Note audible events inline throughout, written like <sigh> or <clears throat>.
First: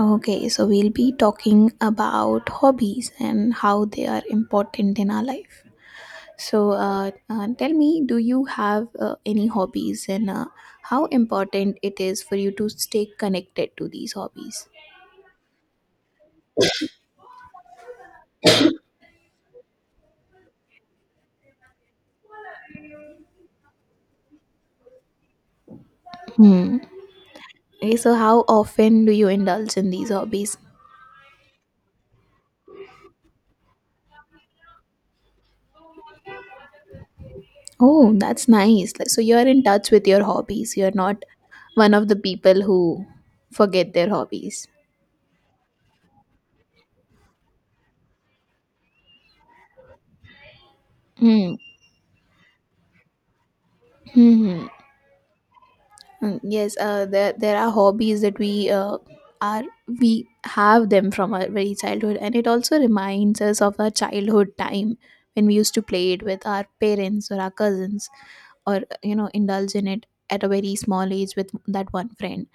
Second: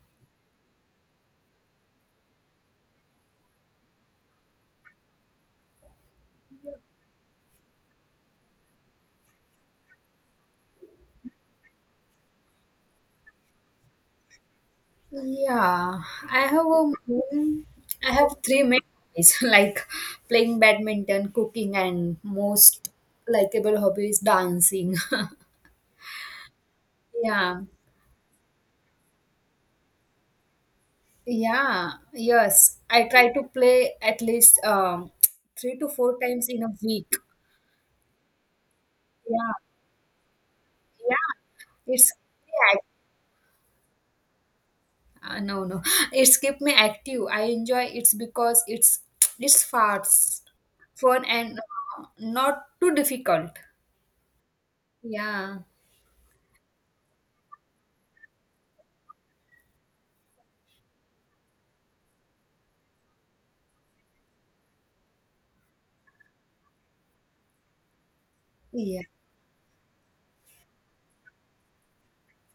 Okay, so we'll be talking about hobbies and how they are important in our life. So, tell me, do you have any hobbies, and how important it is for you to stay connected to these hobbies? Yeah, I have a I have three main hobbies <laughs> like playing badminton, cooking, and most likable hobby is dancing. <laughs> Hmm. Yeah, Okay, so how often do you indulge in these hobbies? yeah, yes. I try to play at least three to four times in a week. Oh, that's nice. So you're Yeah, in touch with your hobbies. You're not yeah. one of It's the people yeah, who forget their hobbies. No, No. <laughs> It's keep me active. I enjoy it's because it's fast, fun, Hmm. and not too difficult. Hmm. Yeah. Mm, yes, there are hobbies that we are we have them from our very childhood, and it also reminds us of our childhood time when we used to play it with our parents or our cousins, or Yeah, you know, indulge in it at a very small age with that one friend.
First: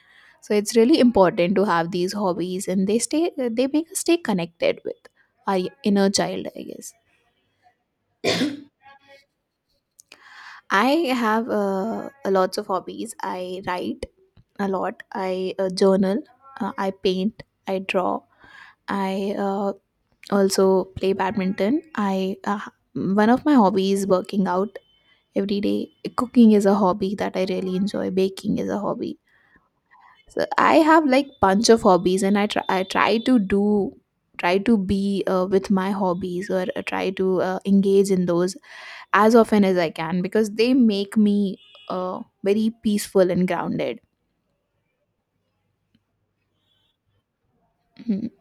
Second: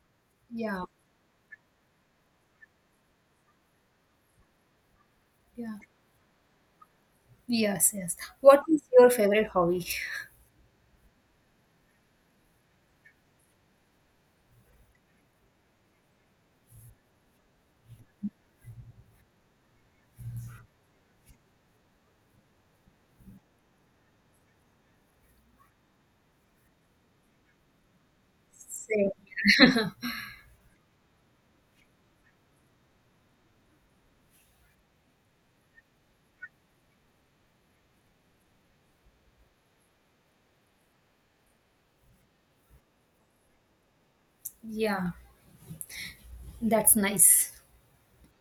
So it's yeah, really important to have these hobbies, and they make us stay connected with our yeah. inner child, I guess. Yes, yes. What is your favorite hobby? I have lots of hobbies. I write a lot. I journal, I paint, I draw. I also play badminton. I One of my hobbies is working out every day. Cooking is a hobby that I really enjoy. Baking is a Say, hobby. So I have like bunch of hobbies, and I try to be with my hobbies, or try to engage in those as often as I can because they make me very peaceful and grounded. yeah, that's nice. Mhm.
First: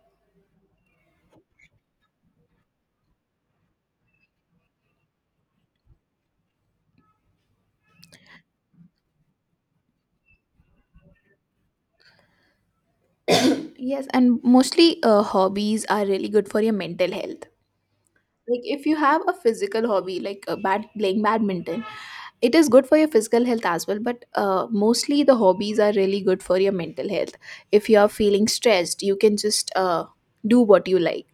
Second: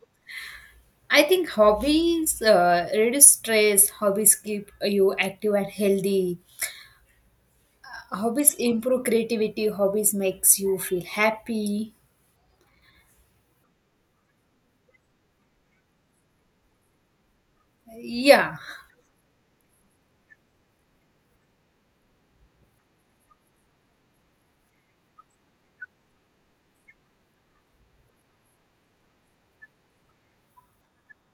I think hobbies reduce stress, hobbies keep you active and healthy, hobbies improve creativity, hobbies makes you feel happy. Yes, and mostly hobbies are really good for your mental health. Yeah, Like if you have a physical hobby, like bad playing badminton, it is good for your physical health as well. But mostly the hobbies are really good for your mental health. If you are feeling stressed, you can just do what you like,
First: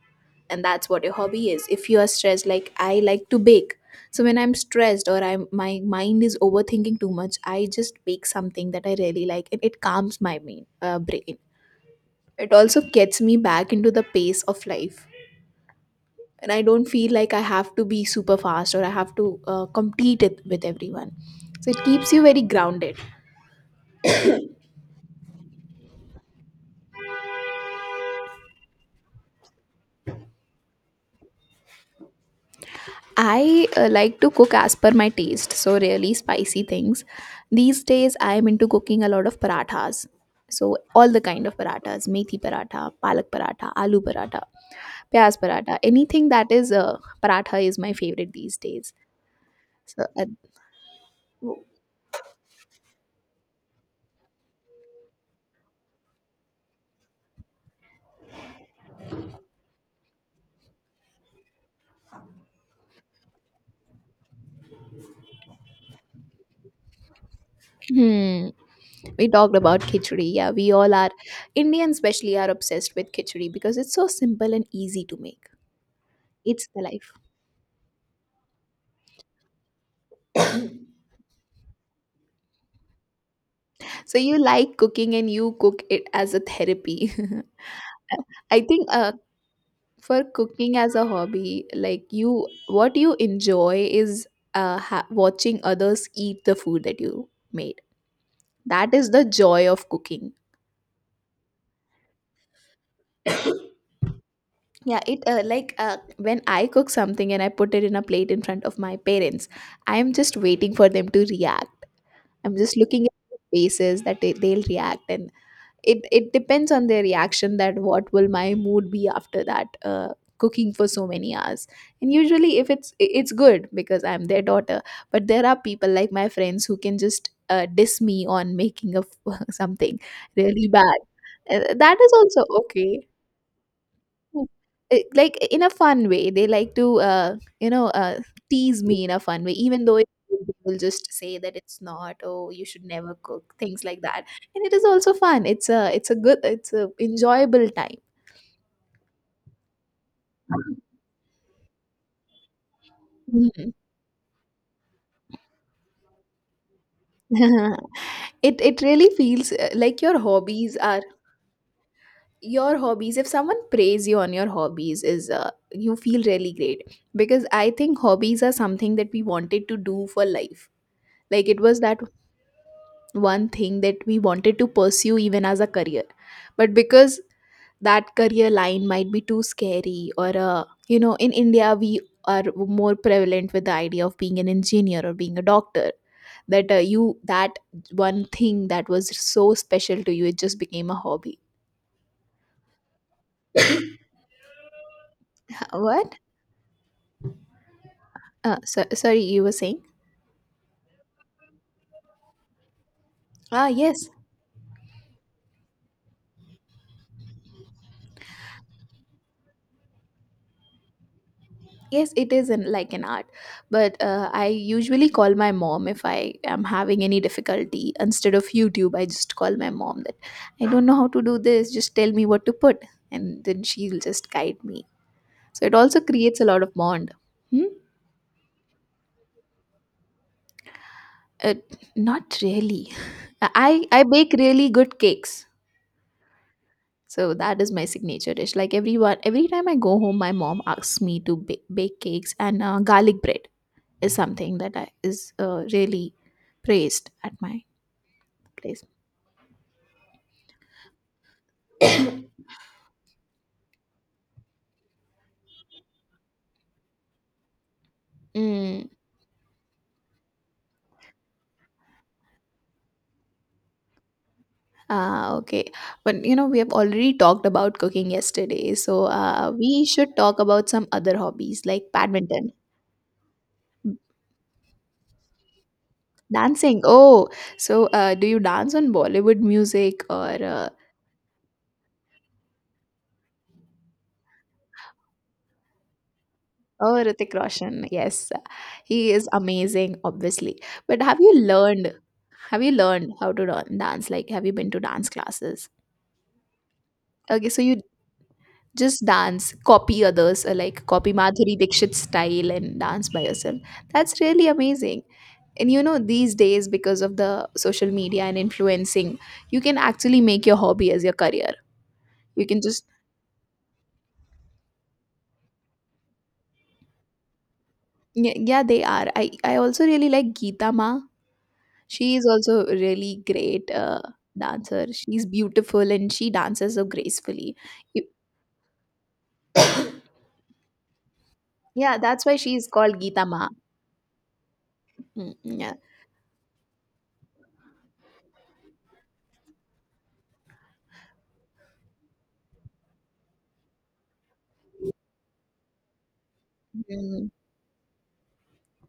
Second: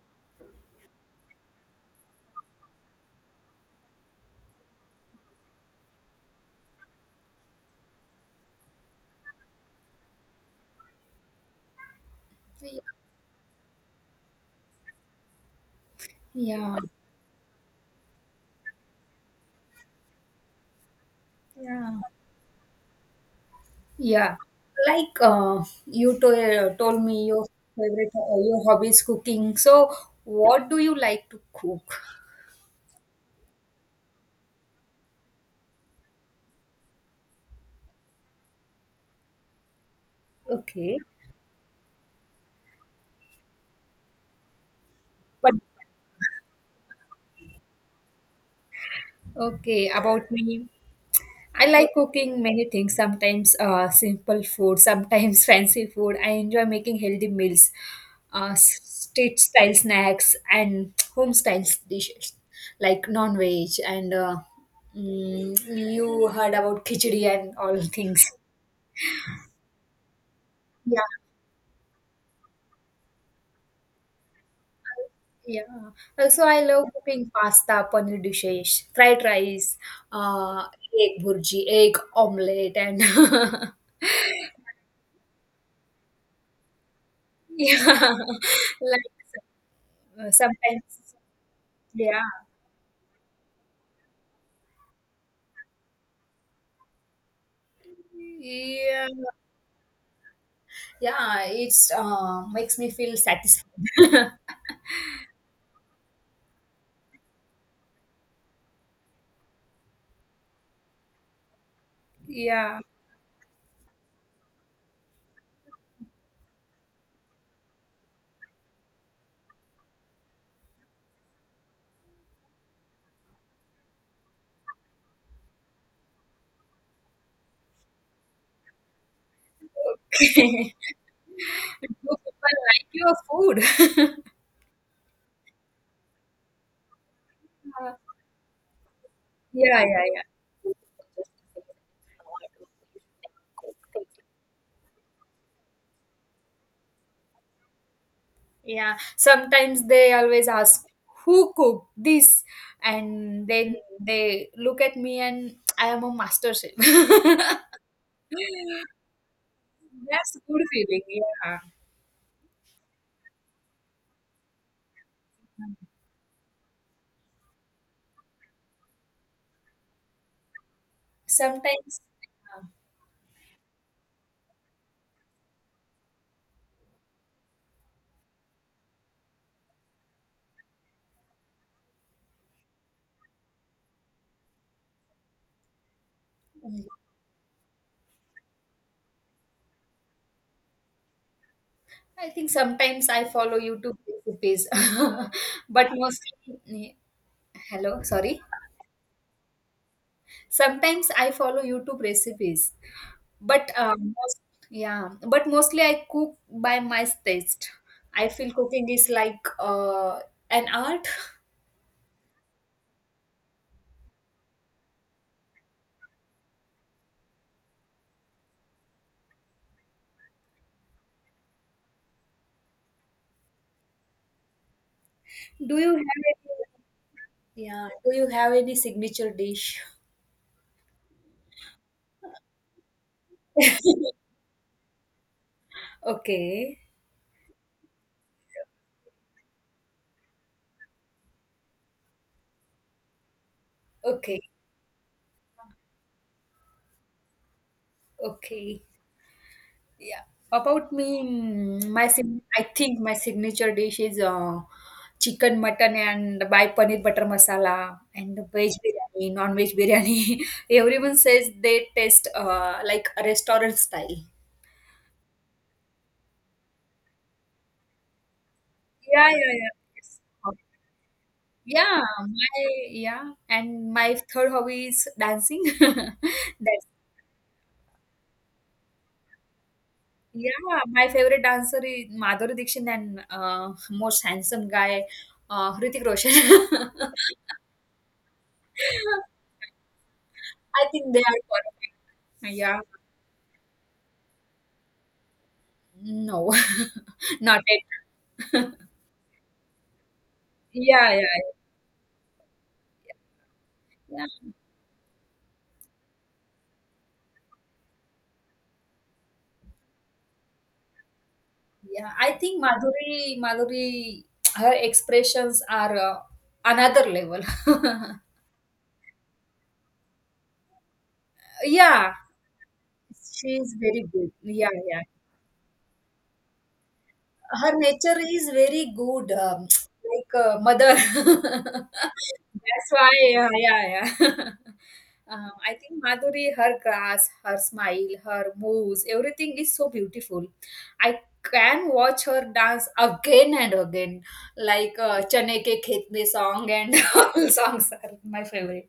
and that's what your hobby is. If you are stressed, like I like to bake, so when I'm stressed or I'm my mind is overthinking too much, I just bake something that I really like, and it calms my main, brain. It also gets me back into the pace of life. And I yeah, don't feel like I have to be super fast or I have to compete it with everyone. So it yeah, keeps you very grounded. yeah. Like you told me your favorite your hobby is cooking. So, what do you like to cook? I like to cook as per my taste, so really spicy things. These days I am into cooking a lot of parathas. So Okay. all the kind of parathas: methi paratha, palak paratha, aloo paratha, pyaz But paratha, anything that is paratha is my favorite these days. Okay, So about me. I like cooking many things, sometimes simple food, sometimes <laughs> fancy food. I enjoy making healthy meals, uh, street style snacks, and home style dishes like non veg. And mm, you heard about khichdi and all things. hmm, we talked about khichdi. Yeah, we all Yeah, are Indians, especially, are obsessed with khichdi because it's so simple and easy to make. yeah. Also, I It's the love life. cooking pasta, paneer dishes, fried rice, uh, egg burji, egg omelette, and <laughs> So you like cooking, and you cook it as a therapy. <laughs> yeah. I think <laughs> like for cooking as a Sometimes, hobby, like yeah, you what you enjoy is watching others eat the food that you made. That yeah, is the joy of cooking. yeah. It's makes me feel satisfied. Yeah, it like when I cook something and I put it in a plate in front of my parents, I am just waiting for them to react. <laughs> I'm just Yeah. looking at the faces that they'll react, and it depends on their reaction that what will my mood be after that cooking for so many hours. And usually, if it's I- it's good because I'm their daughter, but there are people like my friends who can just diss me on making of <laughs> something really Okay. bad. <laughs> Do That is also people like okay. your food? <laughs> Mm. Eh, like in a fun way they like to you know Uh, tease me in a fun way, yeah, even though yeah, it yeah. will just say that it's not, oh, you should never cook things like that. And it is also fun. It's a enjoyable time. Yeah, sometimes they always ask who cooked this, and Mhm. then they look at me and I am a master chef. <laughs> <laughs> It really feels like your That's good hobbies feeling. are Yeah, your hobbies if someone praise you on your hobbies is you feel really great, because I think hobbies are something that we wanted to do for life. Like it was that Sometimes, yeah. one thing that we wanted to pursue even as a career, but because that career line might be too scary, or you know, in India we are more prevalent with the idea of being an engineer or being a doctor, that Mm. you that one thing that was so special to you, it just became a hobby. I think sometimes I follow YouTube recipes, <laughs> but What hello, sorry. So, sorry, you were saying? Sometimes I follow YouTube recipes, Ah, but yes. Yeah, but mostly I cook by my taste. I feel cooking is like an art. Yes, it is an, like an art, but I usually call my mom if I am having any difficulty. Instead of YouTube, I just call my mom that I don't know how to do this. Just tell me what to put, and then she'll just guide me. So it Do you also have creates a any, lot of bond. Hmm? yeah, do you have any signature dish? Uh, not really. <laughs> I bake really good cakes, Okay, so that is my signature dish. Like everyone, every time I go home, my mom asks me to bake cakes and garlic bread. Is okay, something that is really praised at my okay. place. Yeah. About me, I think my signature dish is chicken mutton and by paneer butter masala and veg Mm. biryani, non-veg biryani. <laughs> Everyone says they taste like a restaurant style. Ah, okay. But you know, we have already talked about cooking yesterday, so Yeah, yeah, yeah. we should Yes. talk about some other hobbies, like Yeah, badminton, my yeah, and my third hobby is dancing. <laughs> dancing. That's Oh, so do you dance on Bollywood music, yeah, my favorite dancer is Madhuri Dixit and most handsome guy, Hrithik Roshan. or Hrithik Roshan? Yes, he is <laughs> amazing, obviously. I But think have they you are perfect. learned? Have you Yeah. learned how to dance? Like, have you been to dance classes? No, <laughs> Okay, not so you it. <laughs> just dance copy others, like Yeah, copy yeah, Madhuri Dixit's style and dance by yourself. That's yeah. really amazing. And you know, these days, because of the social media and influencing, you can actually make your hobby as your career. Yeah, I You can think just Madhuri, Madhuri, her expressions are another level. <laughs> Yeah, yeah, they are. I also really like Geeta Ma. Yeah, She is also a really she great is very good. Yeah, dancer. yeah. She's beautiful, and she dances so gracefully. Her You- nature is very good, <tsk> like a mother. <laughs> yeah, that's why she is That's called why, Geeta Ma. yeah, yeah, yeah. <laughs> Mm, I yeah. think Madhuri, her grass, her smile, her moves, everything is so beautiful. I can watch her dance again and again, like Chane Ke Khet Me song and <laughs> Mm. all songs are my favorite.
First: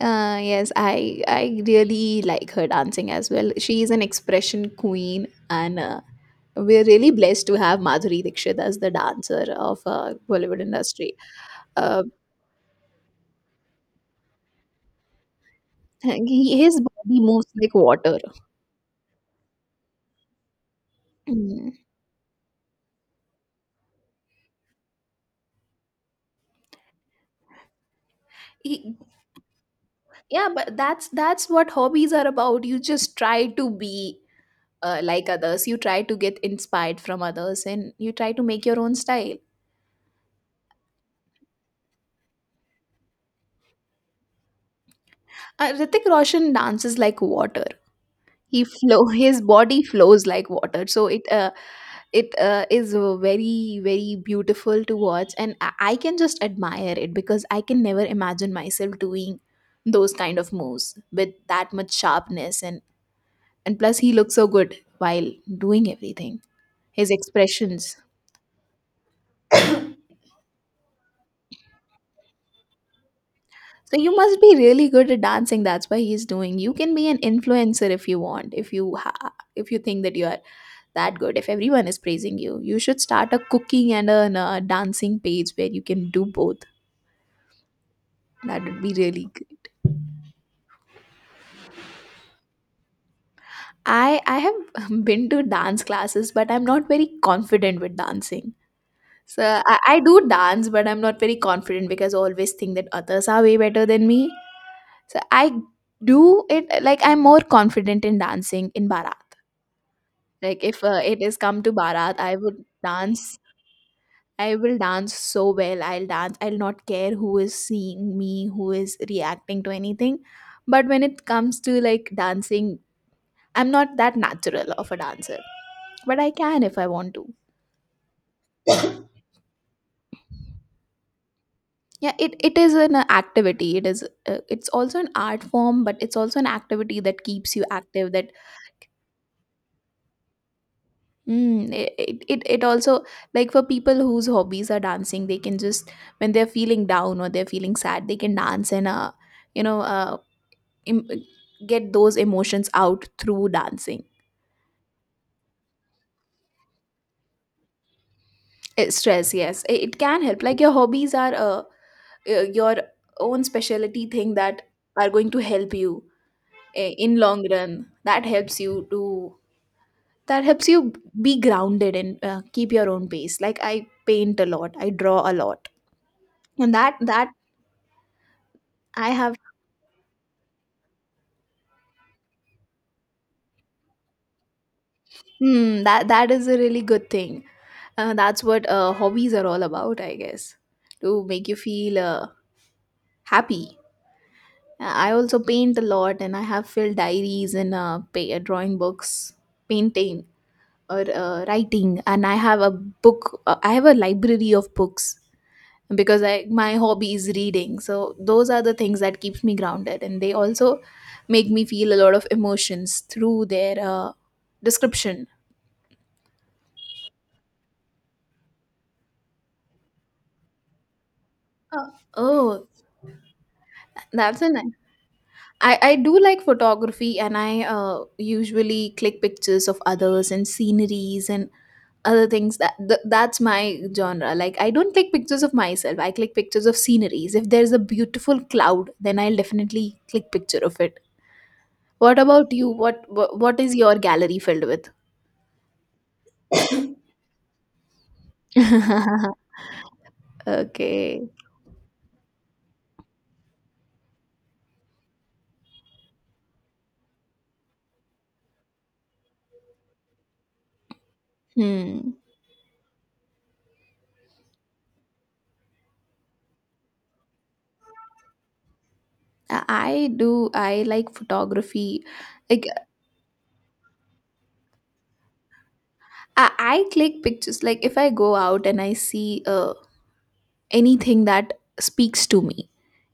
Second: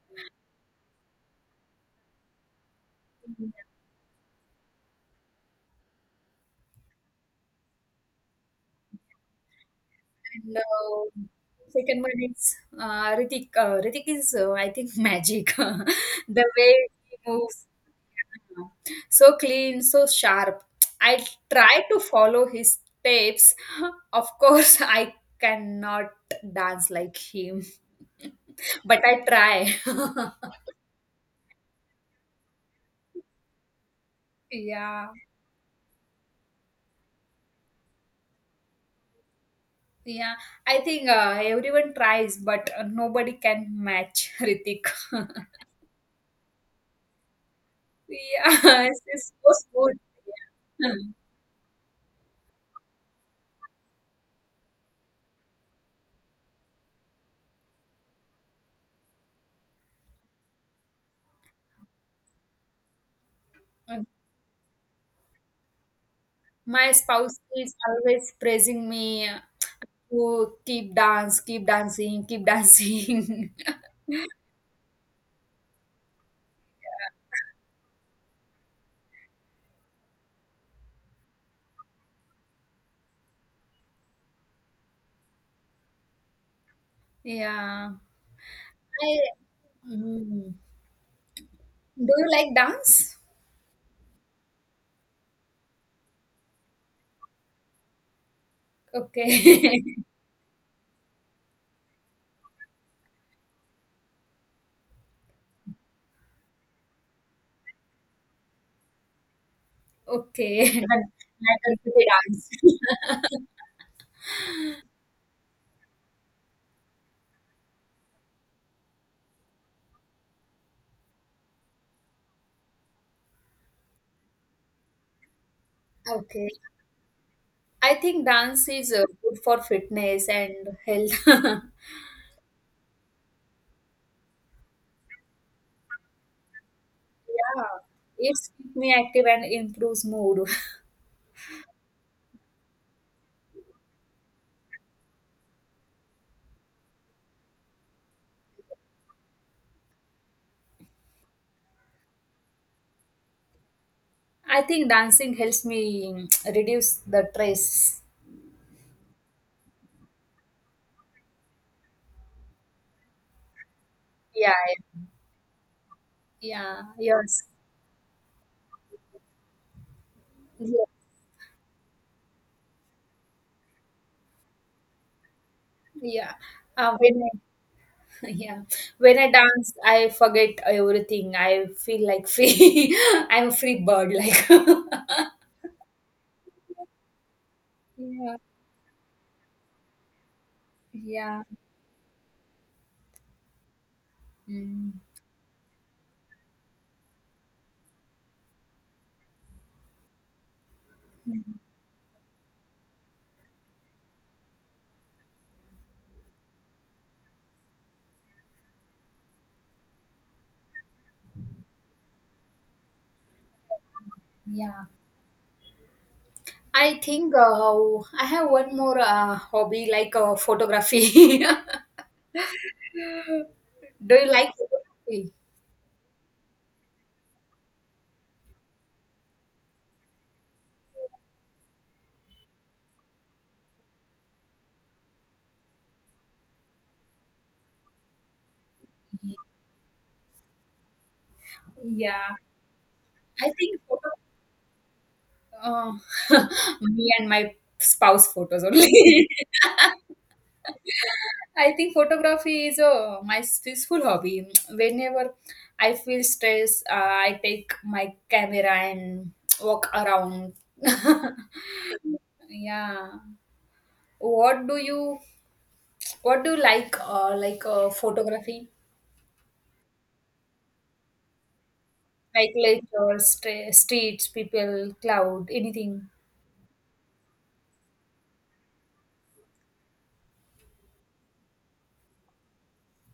Yes, I really like her dancing as well. <laughs> She is an expression queen, and we're really blessed to have Madhuri Dixit as the dancer of And Bollywood industry. Second Uh, one is Ritik. Ritik is, I think, <laughs> magic. <laughs> <laughs> The way his he body moves moves, like water. <laughs> so clean, so sharp. I Mm. try to follow his steps. <laughs> Of course, I cannot dance like him, <laughs> He, but I try. yeah, <laughs> but that's what hobbies are about. You just try to be Yeah, like others. You try to get inspired from others, and you try to make your own style. yeah. I think everyone tries, but nobody can match Ritik. <laughs> Ritik Roshan dances like water. He Yeah, flow <laughs> <laughs> it's His so body smooth. flows like water, Yeah. so it is very very beautiful to watch, and I can just admire it because I can never imagine myself doing those kind of moves with that much sharpness. And plus, he <laughs> looks so good while doing everything. My His spouse is expressions. always praising me to keep dance, keep dancing, keep dancing. <laughs> So you must be really good at dancing. That's why he's doing. You can be an influencer if you want. If you if you think that you are that good, if everyone is praising you, you should start a cooking and a dancing page where you can do both. Yeah. That would be I, really good. Mm. Do you like dance? I have <laughs> been to dance classes, but I'm not very confident with dancing. Okay. I <laughs> do dance, but I'm not very confident because I always think that others are way better than me. So I do it like I'm more confident in dancing in Bharat. Okay. <laughs> Like if it is I come to can do Bharat, I dance. would <laughs> dance. I will dance so well. I'll dance. I'll not care who is seeing me, who is reacting to anything. But when it comes to like dancing, I'm not that natural of a dancer. But I Okay. can if I want to. I think dance is good for fitness and health. <laughs> Yeah, it is an activity. It is it's also an art form, but it's also an activity that keeps Yeah. you active, that... It's keep me active and improves mood. Mm, it also, like, for people whose hobbies are dancing, they can just when they're feeling down or they're feeling sad, they can dance, and you know im- get those emotions out through dancing. I think dancing helps me <tsk> reduce the stress. Eh, stress, yes, it can help. Like your hobbies are your own specialty thing Yeah, that are going to help you yeah, in yes, long run. That helps you to that helps yeah, you be grounded and keep your own pace. Like I paint a lot, I draw a lot, yeah. and Uh, that when that I, <laughs> yeah, I when I have... dance, I forget everything. I feel like free. <laughs> I'm a free bird, like. <laughs> Hmm, that is a really good thing. Yeah, That's what hobbies are all about, I guess, to yeah, make you feel happy. Mm, I also paint a lot, and I have filled diaries and drawing books, painting, or writing, and I have a book. I have a library of books, because I my hobby is reading. So those are the things that keeps me grounded, and they also make me feel a lot of emotions through their yeah. description. I think I have one more hobby like photography. Uh, <laughs> oh, Do you that's a like nice. photography? I do like photography, and I usually click pictures of others and sceneries and other things that's my genre. Like, I don't click pictures of myself, I click pictures of sceneries. If there's a beautiful cloud, then I'll definitely click picture of it. What Yeah, about you? I What is think your photography. gallery filled with? Oh, <laughs> me and my spouse photos only. <laughs> <laughs> Okay. I think photography is my peaceful hobby. Whenever I feel stress, I take my camera and walk around. <laughs> Hmm. Yeah. What do you what do you like photography? I do, I like photography. Like Like, nature, streets, people, cloud, anything. I click pictures like if I go out and I see a anything that speaks to me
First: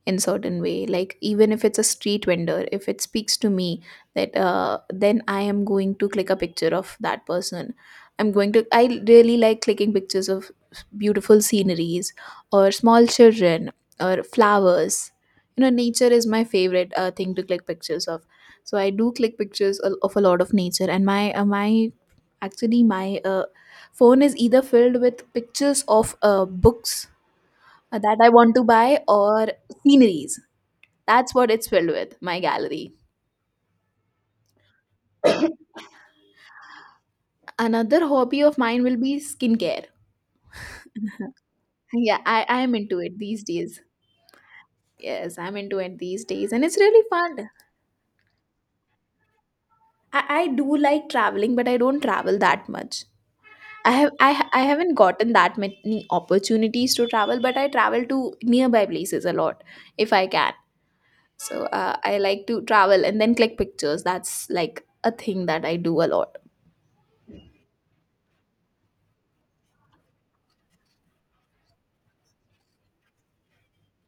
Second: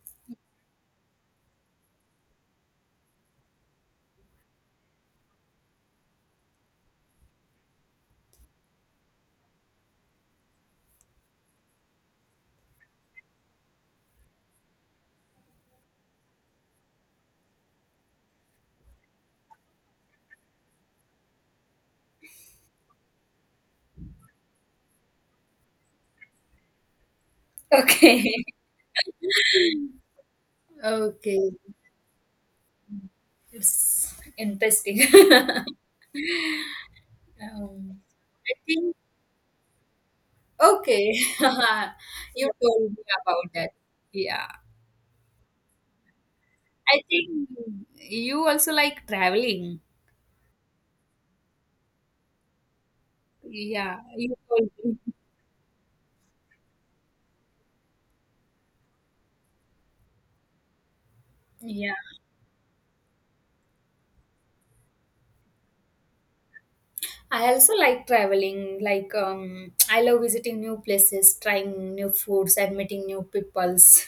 in certain way. Like, even if it's a street vendor, if it speaks to me, that then I am going to click a picture of that person. I'm going to I really like clicking pictures of beautiful sceneries, or small children, or flowers. You know, nature is my favorite thing to click pictures of. So I do click pictures of a lot of nature, and my my actually my phone is either filled with pictures of books that Okay. I want to buy, or <laughs> sceneries. That's what Okay. it's filled with, my gallery. It's interesting. <coughs> <laughs> um, Another hobby I of mine will think be skincare. Okay. <laughs> <laughs> Yeah, You I am told into me it these about that. days. Yeah, Yes, I'm into it these days, and it's I really think fun. you also like traveling. I do like traveling, but I don't travel that much. Yeah, you I told haven't me. gotten that many opportunities to travel, but I travel to nearby places a lot if I can. So Yeah, I like to travel and then click pictures. That's like a thing that I do a lot. I also like traveling. Like, I love visiting new places, trying new foods, and meeting new peoples.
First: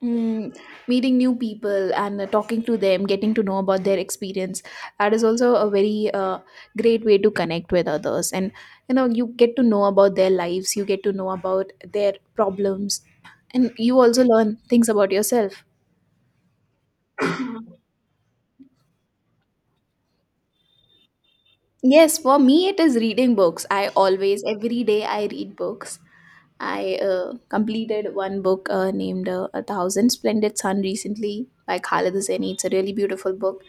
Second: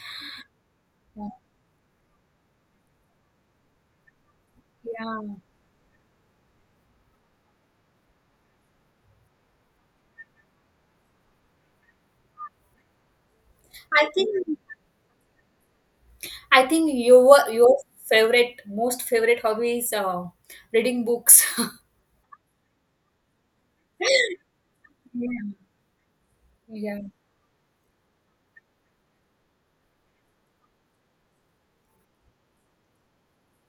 Mm, meeting new people and talking to them, getting to know about their experience, that Yeah, is also a very great way to connect with others. And you know, you get to know about their lives, you get to know about their problems, and you I also think learn things about yourself. I think your favorite most favorite hobby is reading books. <laughs> Yes, for me, it is reading books. I always, every day, I read Yeah. books. I Yeah, completed one book named A Thousand Splendid Sun recently by Khaled Hosseini. It's a really beautiful book,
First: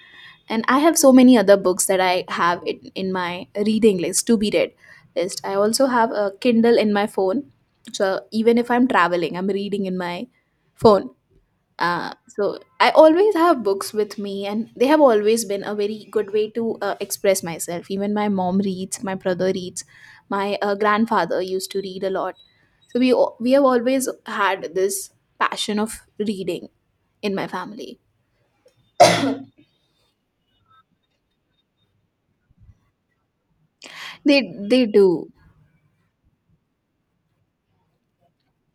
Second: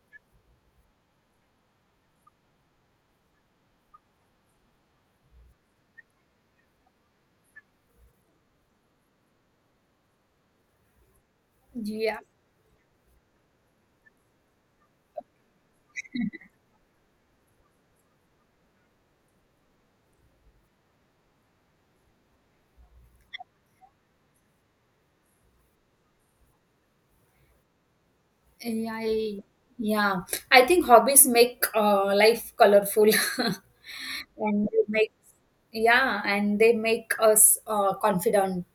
and I have so many other books that I have in my reading list to be read list. I also have a kindle in my phone, so even if I'm traveling, I'm reading in my phone. Yeah, So I always have books with me, and they have always been a very good way to express myself. Even my mom reads, my brother reads, my grandfather used to read a lot. So we have always had this passion of reading in my family. yeah, I, yeah. I think hobbies make life colorful, <laughs> they and they they make do. yeah, and they make us confident.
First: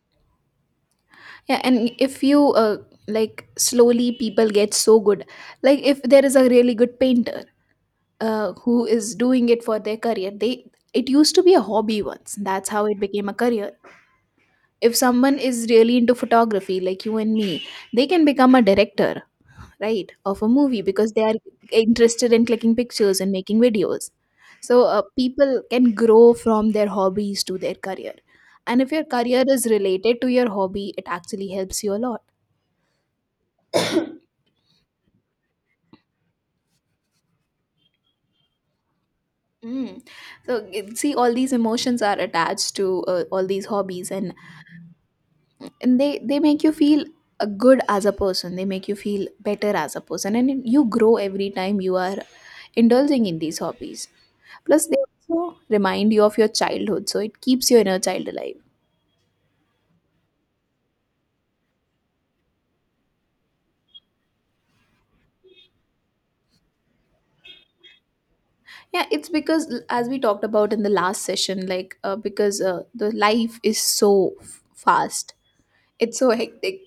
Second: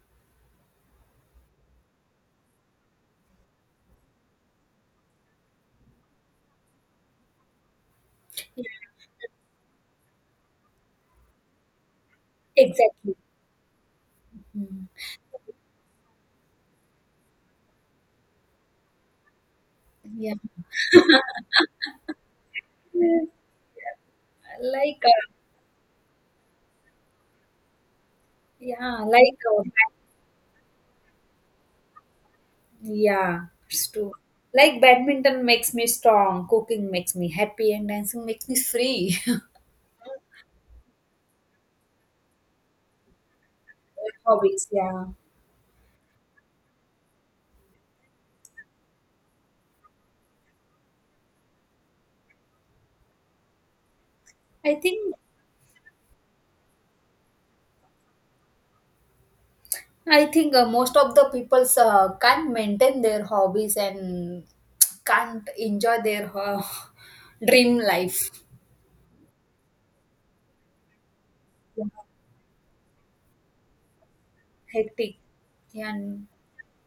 Yeah, and if you like slowly people get so good. Like if there is a really good painter Yeah, who is doing it for their career, they it used to be a hobby once. That's how it exactly. became a career. Mm. If someone is really into photography like you and me, they can become a director, right, Yeah, of a movie because they are interested in clicking pictures and making videos. So like uh, people can grow from their hobbies to their career. And if yeah, your like career uh, is related to your hobby, it actually helps you a lot. yeah, it's true. Like badminton makes me strong, cooking makes me happy, and dancing makes me free. Mm. See, all these emotions are attached to all these hobbies, <laughs> and Hobbies, yeah. they make you feel good as a person. They make you feel better as a person, and you grow every time you are indulging in these hobbies. I Plus, they think also remind you of your childhood, so it keeps your inner child alive. I think most of the peoples can't maintain their hobbies and can't enjoy their <laughs> dream life. Yeah, it's because as we talked about in the last session, Yeah, like because the life is so hectic. fast, Yeah. it's And so hectic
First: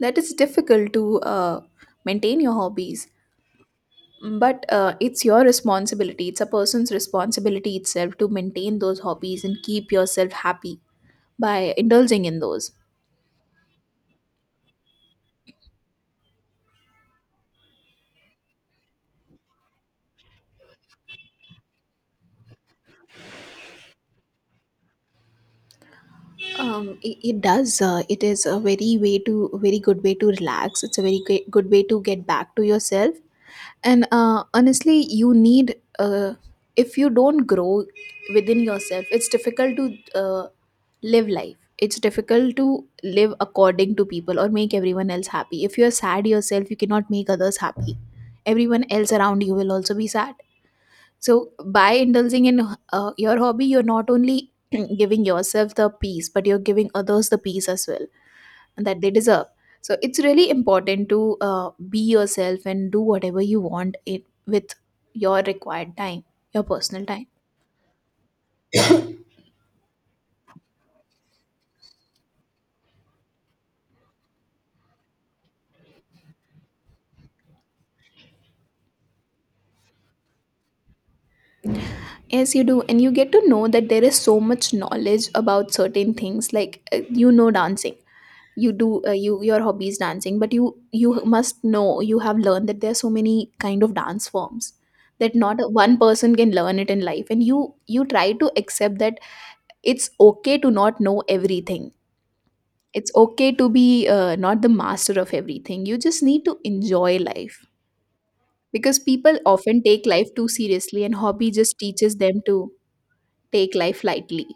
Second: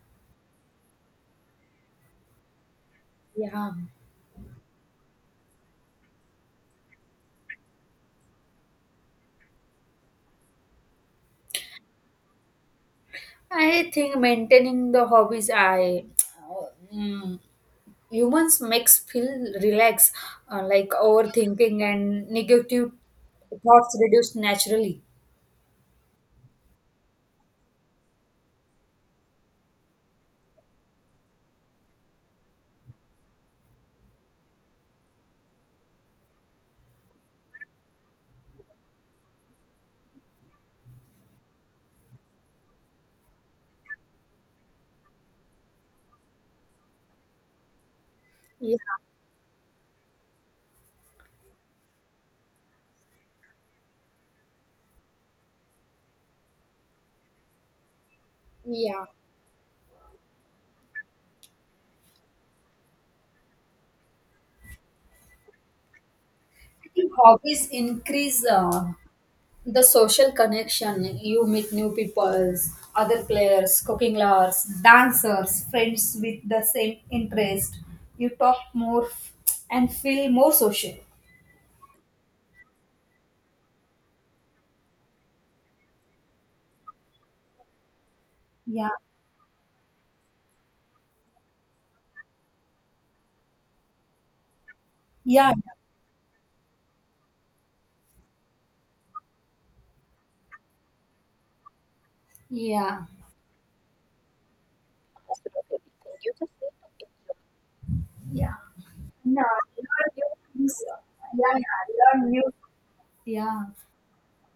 that it's difficult to maintain your hobbies. yeah, But it's your responsibility, it's a person's responsibility itself to maintain those hobbies and keep yourself happy by indulging in those. I think maintaining the hobbies, mm, humans makes feel relax, like overthinking and negative thoughts reduce naturally. It does. It is a very good way to relax. It's a very great, good way to get back to yourself. And honestly, you need if you don't grow within yourself, it's difficult to live life. It's difficult to live according to people or make everyone else happy. If you're sad yourself, you cannot make others happy, Yeah, everyone else around you will also be sad. So by indulging in your hobby, you're not only <clears throat> giving yourself the peace, but you're giving others the peace as well, and that yeah. they deserve. So it's really important to be yourself and do whatever you want it with your required time, your I personal think time. hobbies increase. The social connection, you meet new people, other players, cooking lovers, dancers, friends with the same interest, you talk more and feel more social. Yes, you do. And you get to know that there is so much knowledge about certain things. Like you know dancing, you Yeah, do you your hobby is dancing, but you must know you have learned that there are so many kind of dance forms that yeah, not a- one person can learn it in life. And you try to accept that it's okay to not know everything. yeah, It's okay to be not the master of everything. You just need to enjoy life yeah. because people No, often take learn life new too things. seriously, and hobby Yeah yeah just teaches learn them new to yeah take life lightly.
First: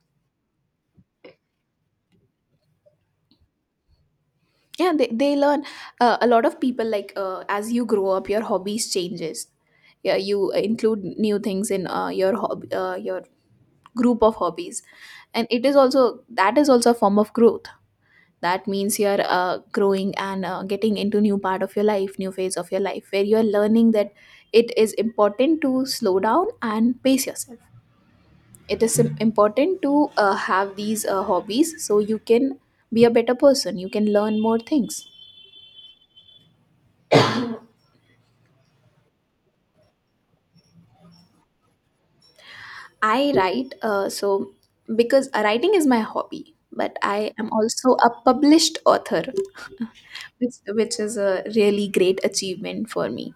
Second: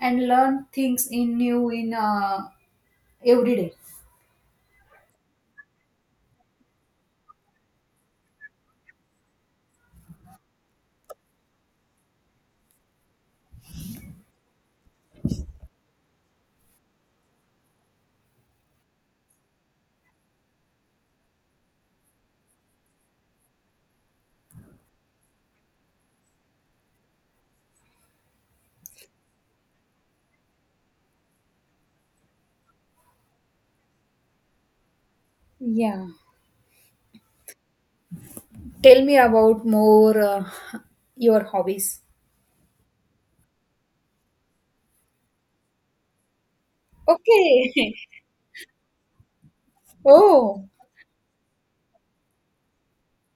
And learn things in new in every day. Yeah, they learn a lot of people like as you grow up your hobbies changes. Yeah, you include new things in your group of hobbies, and it is also that is also a form of growth. That means you're growing and getting into new part of your life, new phase of your life, where you're learning that it is important to slow down and pace yourself. It is important to have these hobbies so you can be a better person, you can learn more things. Yeah, tell me about more your hobbies. I write, so because writing is my hobby, but I am Okay. also a published author, <laughs> <laughs> which Oh, which is a really great achievement for me.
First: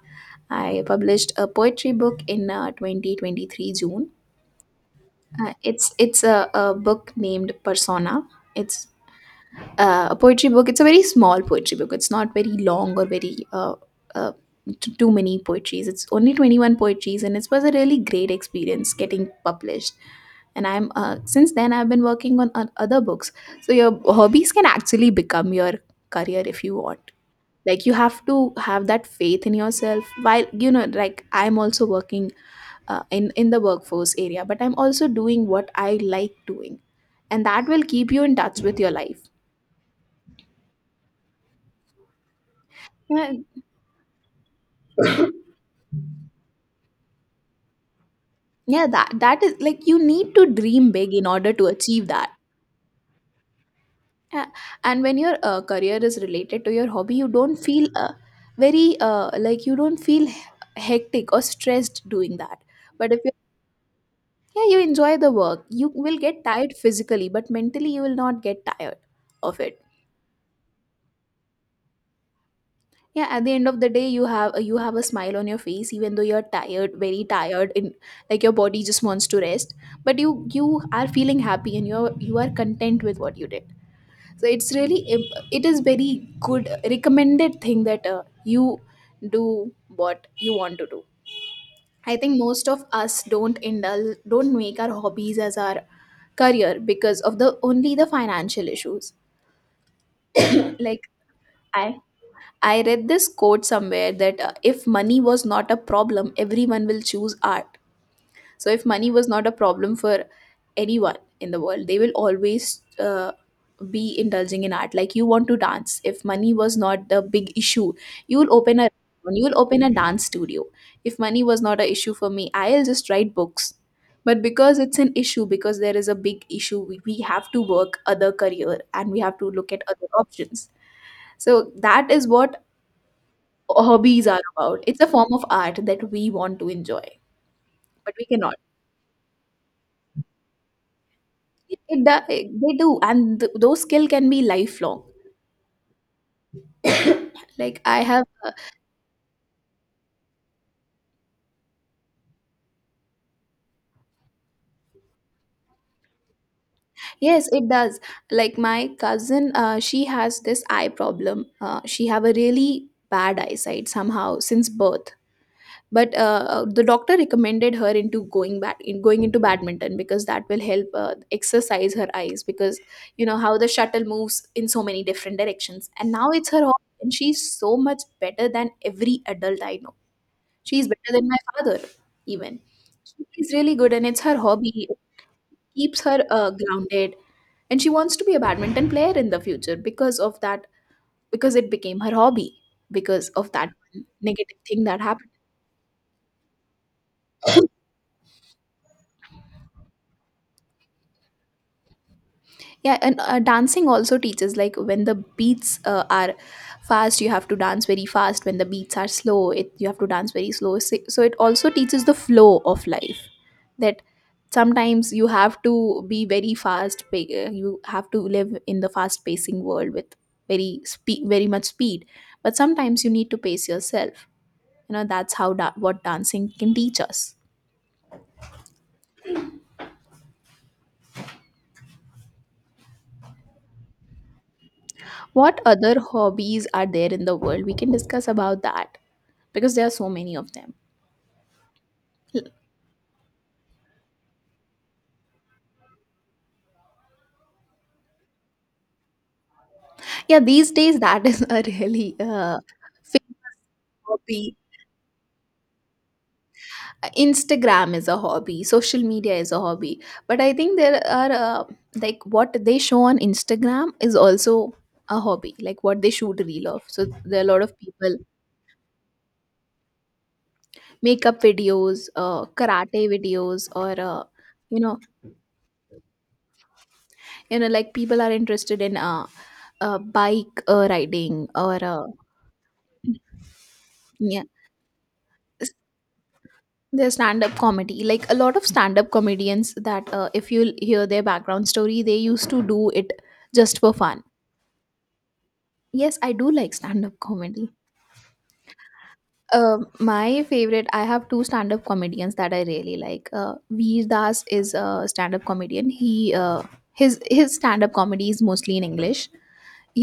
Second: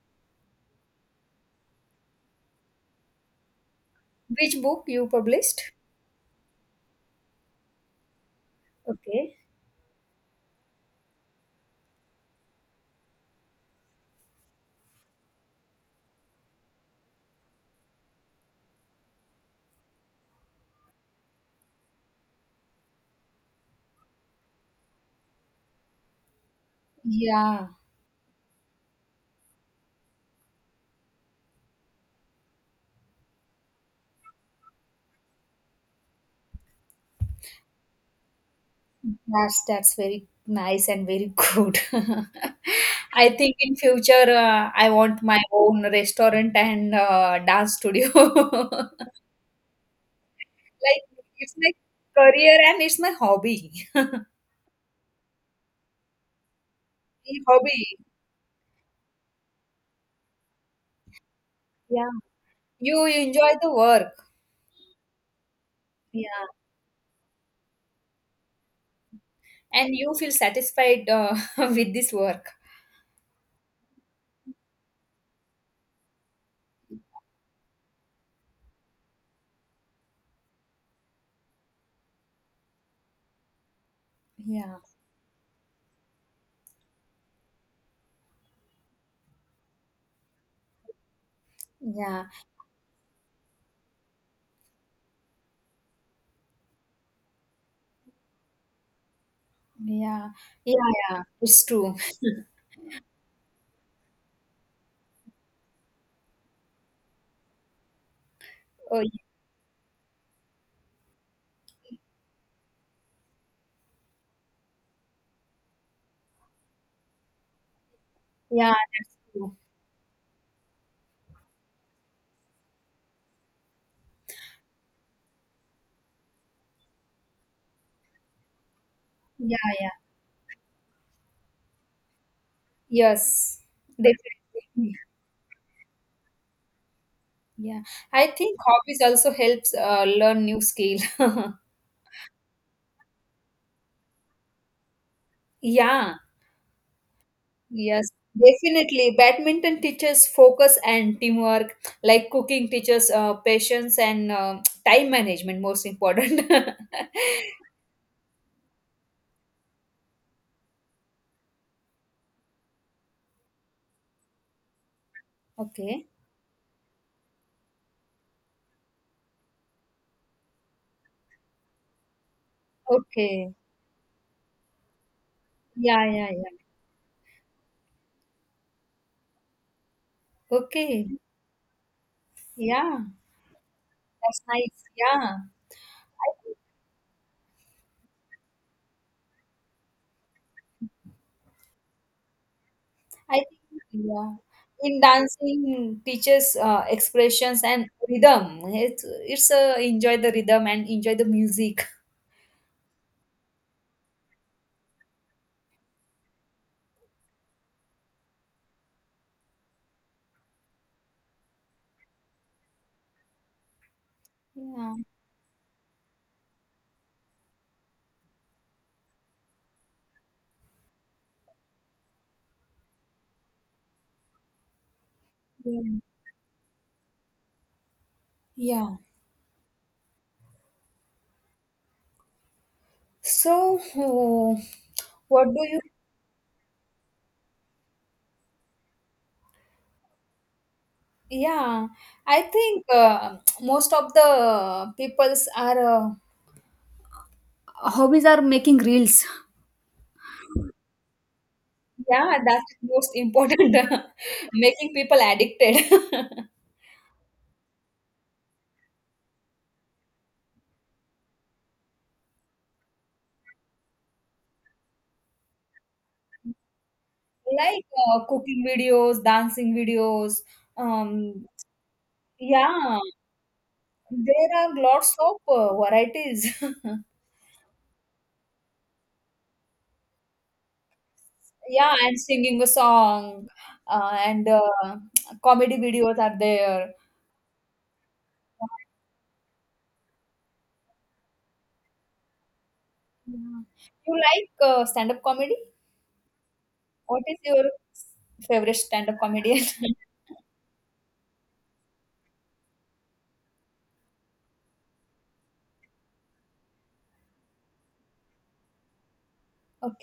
I published a poetry book in 2023 June. which book you published? It's a book named Persona. It's Okay. A poetry book. It's a very small poetry book. It's not very long or very uh, too many poetries. It's only 21 poetries, and it was a really great experience getting published. And I'm since then I've been working on other books. So your hobbies can actually become your career if you want. Yeah, Like you have to have that faith in yourself. While you know, like I'm also working in the workforce area, but I'm also doing what I like doing, and that will keep you in touch with your life. That's very nice and very good. <laughs> I Yeah. think in future I want my own restaurant and dance studio. <laughs> Yeah, that that is like you need to dream Like big in order it's to my achieve that. career and it's my hobby. <laughs> Yeah, and when your career is related to your hobby, you don't feel Hobby. Very like you don't feel hectic or stressed Yeah. doing that. You But if you enjoy the work. yeah, you enjoy the work, you will get Yeah. tired physically, but mentally you will not get tired of it. And you feel satisfied <laughs> with this work. Yeah, at the end of the day, you have a smile on your face, even though you're tired, very tired, in like your body just wants to rest. But you are feeling happy, and you are content with what you did. So it's Yeah. really it is very good recommended thing that you do what you want to do. I Yeah. think most of us don't indulge, don't make our hobbies as our career because of the only the financial issues. Yeah. Yeah. Like, Yeah. It's i true. I read this quote somewhere that if money was not a problem, everyone will choose art. So if Oh, money was not a problem for anyone in the world, they will always uh, be indulging in art. Like you want to dance, if money was not the big issue, you will yeah, open a that's you true. will open a dance studio. If money was not an issue for me, I'll just write books. But because it's an issue, because there is a big issue, we have to work other career, and we have to Yeah, look at yeah. other options. So that is what Yes, hobbies are about. definitely. It's a form of art that we want to enjoy, Yeah. but we I cannot think hobbies also helps learn new skill. <laughs> They do, and those skill can be lifelong. Yeah, Like I yes, have definitely. Badminton teaches focus and teamwork, like cooking teaches patience and time management, most important. <laughs> yes, it does. Like my cousin, she has this eye problem. She have a really bad eyesight somehow since birth. Okay. But the doctor recommended her into going back in going into badminton because that will help exercise her eyes because you know Okay. how the shuttle moves in so many different directions. Yeah, And yeah, now it's yeah. her hobby, and she's so much better than every adult I know. She's better Okay. than my father even. Yeah, She's really good, and it's her that's nice. hobby. It Yeah. keeps her grounded, and she wants to be a badminton player in the future because of that, because it became her hobby because I of that think, yeah, negative thing in that happened. dancing teaches expressions and rhythm. It's enjoy the rhythm and enjoy the music. Yeah, and dancing also teaches, like, when the beats are fast, you have to dance very fast. When the beats are slow, it you have to dance very slow. So it also teaches the flow of life, that Yeah, sometimes you have to be very fast, you have to live in the fast pacing world with very speed, very much speed, but sometimes you need to pace yourself. You know, that's how yeah, what dancing can teach us. yeah. So, oh, what What do you? other hobbies are there in the world? We can discuss about that because there are so many of them. Yeah, I think most of the peoples are. Hobbies are making reels. Yeah, these days that <laughs> is a really Yeah, that's most fake important. <laughs> hobby. Making people addicted. <laughs> Instagram is a hobby, social media is a hobby, but I think there are like what they show on Instagram is also a hobby, like what they shoot a reel of. So there are a lot of Like people. Cooking videos, dancing videos, Makeup um, videos, yeah, karate videos, or there are you know, lots of varieties. <laughs> Like, people are interested in bike riding, or Yeah, and singing a song, yeah, and s- comedy videos are there. their stand-up comedy. Like, a lot of stand-up comedians that, if you hear their background story, they used to do it Yeah. just for You fun. like stand-up comedy? Yes, I do like stand-up What is your comedy. favorite stand-up comedian? <laughs> My favorite, I have two stand-up comedians that I really like. Veer Das is a stand-up comedian. He uh, his stand-up comedy is mostly in English.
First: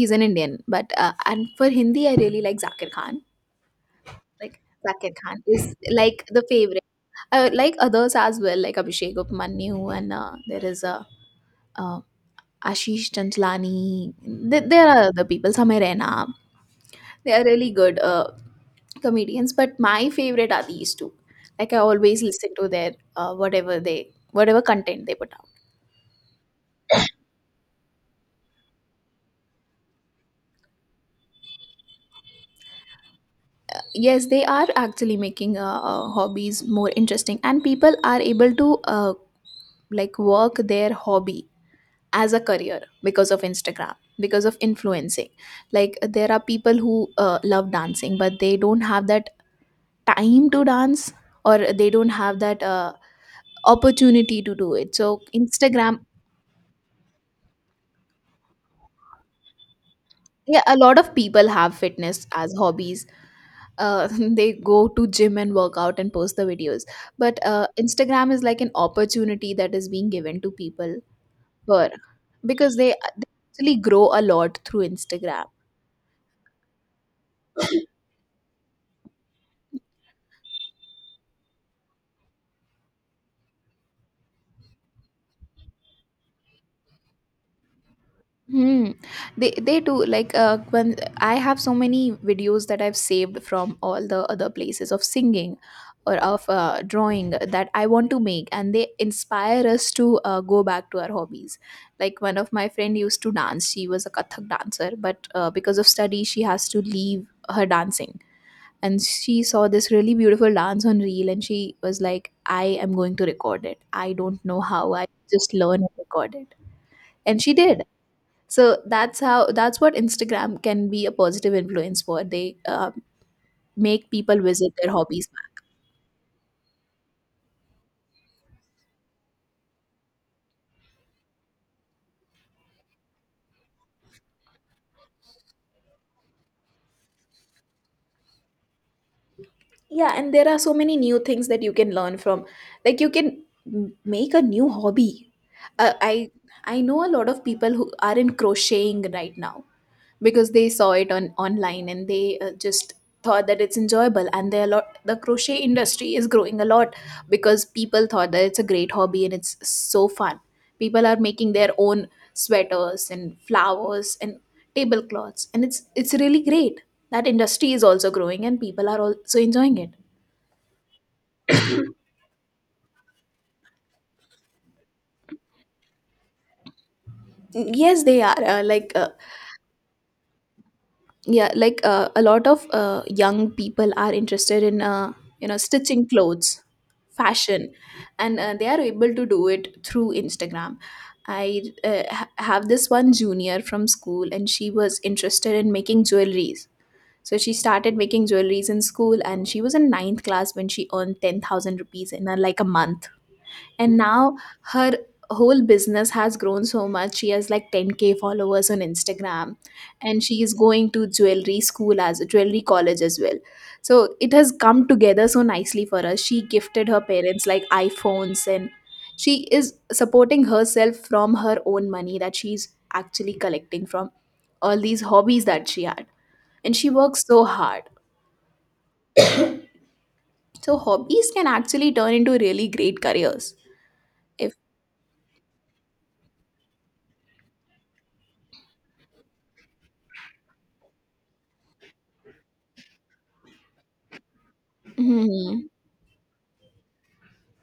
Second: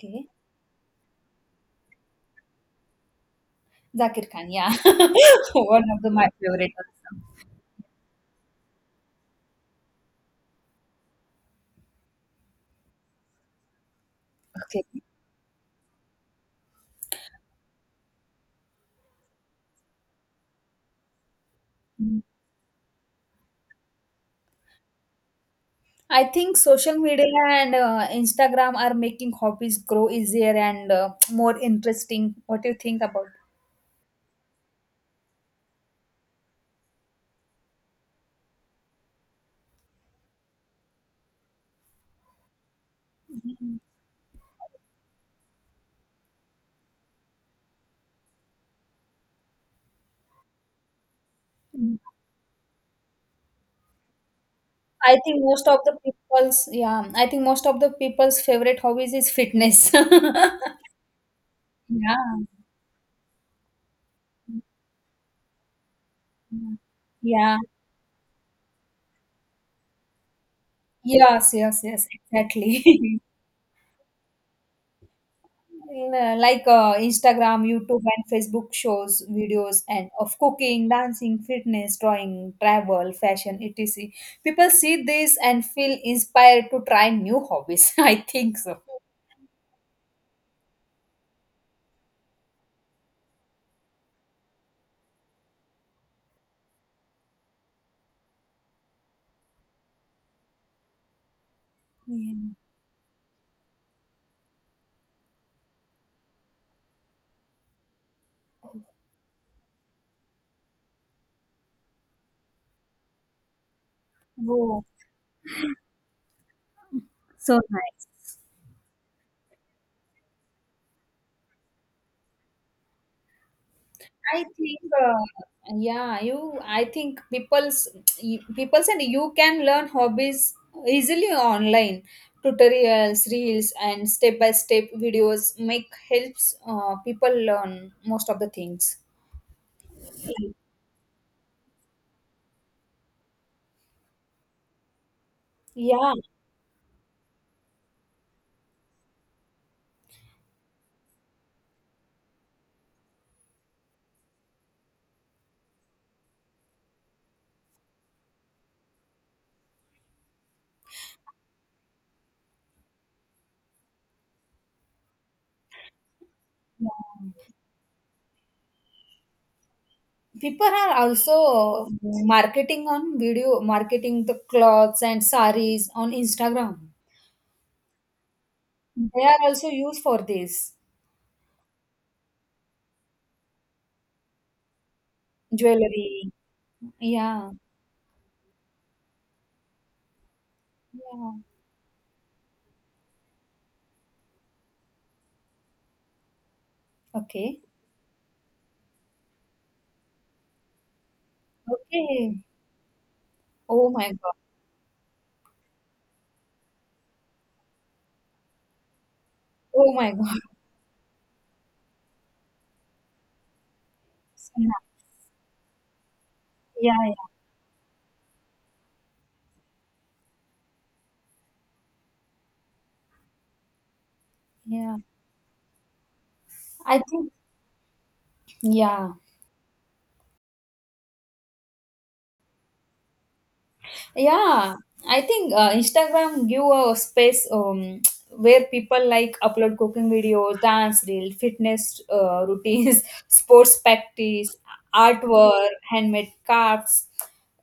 He's an Indian. But uh, and for Hindi, I really like Zakir Khan. Zakir Khan. Like, Yeah, Zakir Khan <laughs> is one of the, like my the favorite favorite. also. Like others as well, like Abhishek Upamanyu, and there is a uh, Ashish Chanchlani. Okay. There are other people, Samir Raina. They are really good comedians, but my favorite are these two. Like, I Mm. always listen to their whatever content they put out. I think social media and Instagram are making hobbies grow easier and more interesting. What do you think about? Yes, they are actually making hobbies more interesting, and people are able to, like, work their hobby as a career because of Instagram, because of influencing. Like, there are people who love dancing but they don't have that time to dance, or they don't have that opportunity to do it, so Instagram. I think most of the people's favorite hobbies is fitness. <laughs> Yeah, a lot of people have fitness Yeah. as hobbies. uh, <laughs> they go to gym and work out and post the videos, but Yeah. Instagram is like an opportunity that is being given to people Yes, yes, for, yes, because they, exactly. <laughs> they actually grow a lot through Instagram. Like Instagram, YouTube, and Facebook shows videos and of cooking, dancing, fitness, drawing, travel, fashion, etc. People see this and feel inspired to try new hobbies. <laughs> I think so. Hmm. They do, like, when I have so many videos that I've saved from all the other places of singing or of, drawing that I want to make, and they inspire us to, go back to our hobbies. Like, one of Yeah. my friend used to dance; she was a Kathak dancer, but, because of study, she has to leave her dancing. And she saw this really beautiful dance on reel, and she was like, "I am going to record it. I don't know Oh, how. I just learn and record it." And she so did. nice. So that's how, that's what Instagram can be a positive influence for. They make people I visit think, their hobbies back. yeah, you. I think people and you can learn hobbies easily online. Tutorials, reels, and step by step videos make helps people learn most of the things. Yeah, and there are so many new things that you can learn from. Like, you can make a new hobby. uh, Yeah, i i know a lot of people who are in crocheting right now because they saw it on online, and they just thought that it's enjoyable, and they, a lot, the crochet industry is growing a lot because people thought that it's a great hobby and it's so fun. People are making their own sweaters and flowers and tablecloths, and it's really great. That yeah. industry is also growing and people are also enjoying it. People are also marketing on video, marketing the clothes and saris on Instagram. Yes, they are like They are also used for this yeah, like, a lot of young people are interested in, you know, stitching jewelry. clothes, Yeah. fashion, and they are able to do it through Instagram. Yeah. I have this one junior from school, and she was interested in making jewelries. So she Okay. started making jewelries in school, and she was in ninth class when she earned 10,000 rupees in a, Okay. like, a month. Oh And my God. now her whole business has grown so much. She has like 10k followers on Instagram, Oh my and God. she <laughs> is going to jewelry school, as jewelry college as well. So it has Yeah. come together so nicely for us. She gifted her Yeah. parents like iPhones, and she is supporting herself from her own money that she's actually collecting from Yeah, all yeah. these hobbies that she had. And she I works think, so hard. yeah. So hobbies can actually turn into really great careers, if. Yeah. I think Instagram give a space <tsk> where people like upload cooking videos, dance reel, fitness routines, <laughs> sports practice, Mhm. artwork, handmade crafts.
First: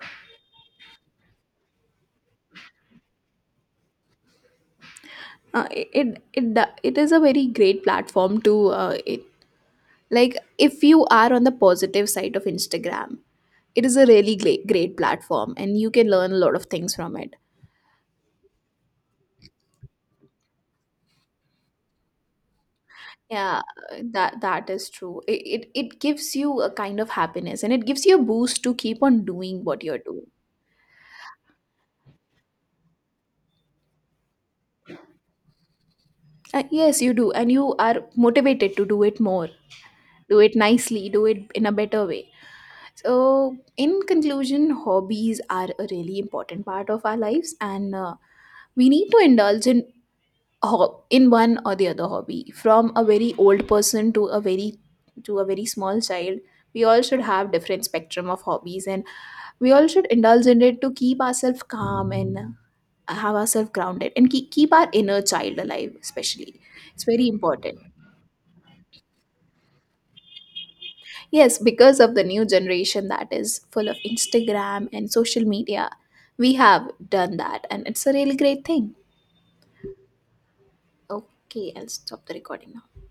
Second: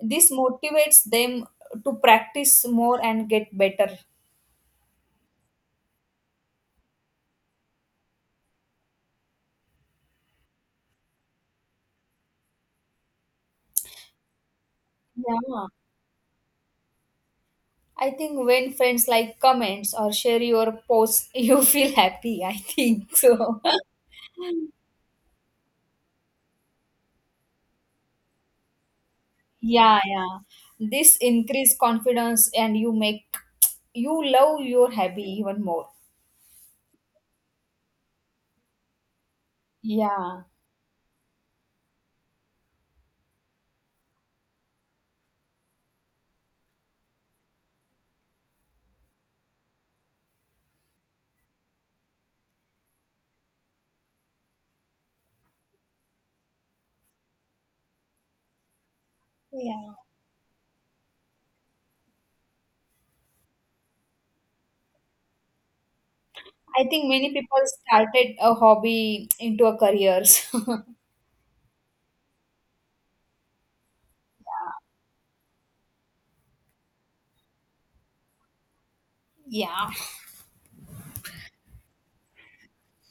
This motivates them to practice more and get better. It is a very great platform to, like, if you are on the positive side of Instagram, it is a really great platform, Yeah. and you can learn a lot of things from it. I think when friends like comments or share your posts, <laughs> you feel happy. I think so. Yeah, <laughs> that is true. It gives you a kind of happiness, and it gives you a boost to keep on doing what Yeah, you're doing. yeah. This increase confidence and you make you love your hobby even more. Yes, you do, and you are motivated to do it more, do Yeah. it nicely, do it in a better way. So, in conclusion, hobbies are a really important part of our lives, and, we need to indulge in in one or the other hobby. From a very old person to a very small child, we all should have different spectrum of hobbies, and we all Yeah. should indulge in it to keep ourselves calm and have ourselves grounded and keep our inner child alive. Especially, I it's think very many people important. started a hobby into a careers. Yes, because of the new generation that is full of Instagram and social media, we have done that, and it's a really great thing. <laughs> Yeah. Okay, I'll stop the recording now.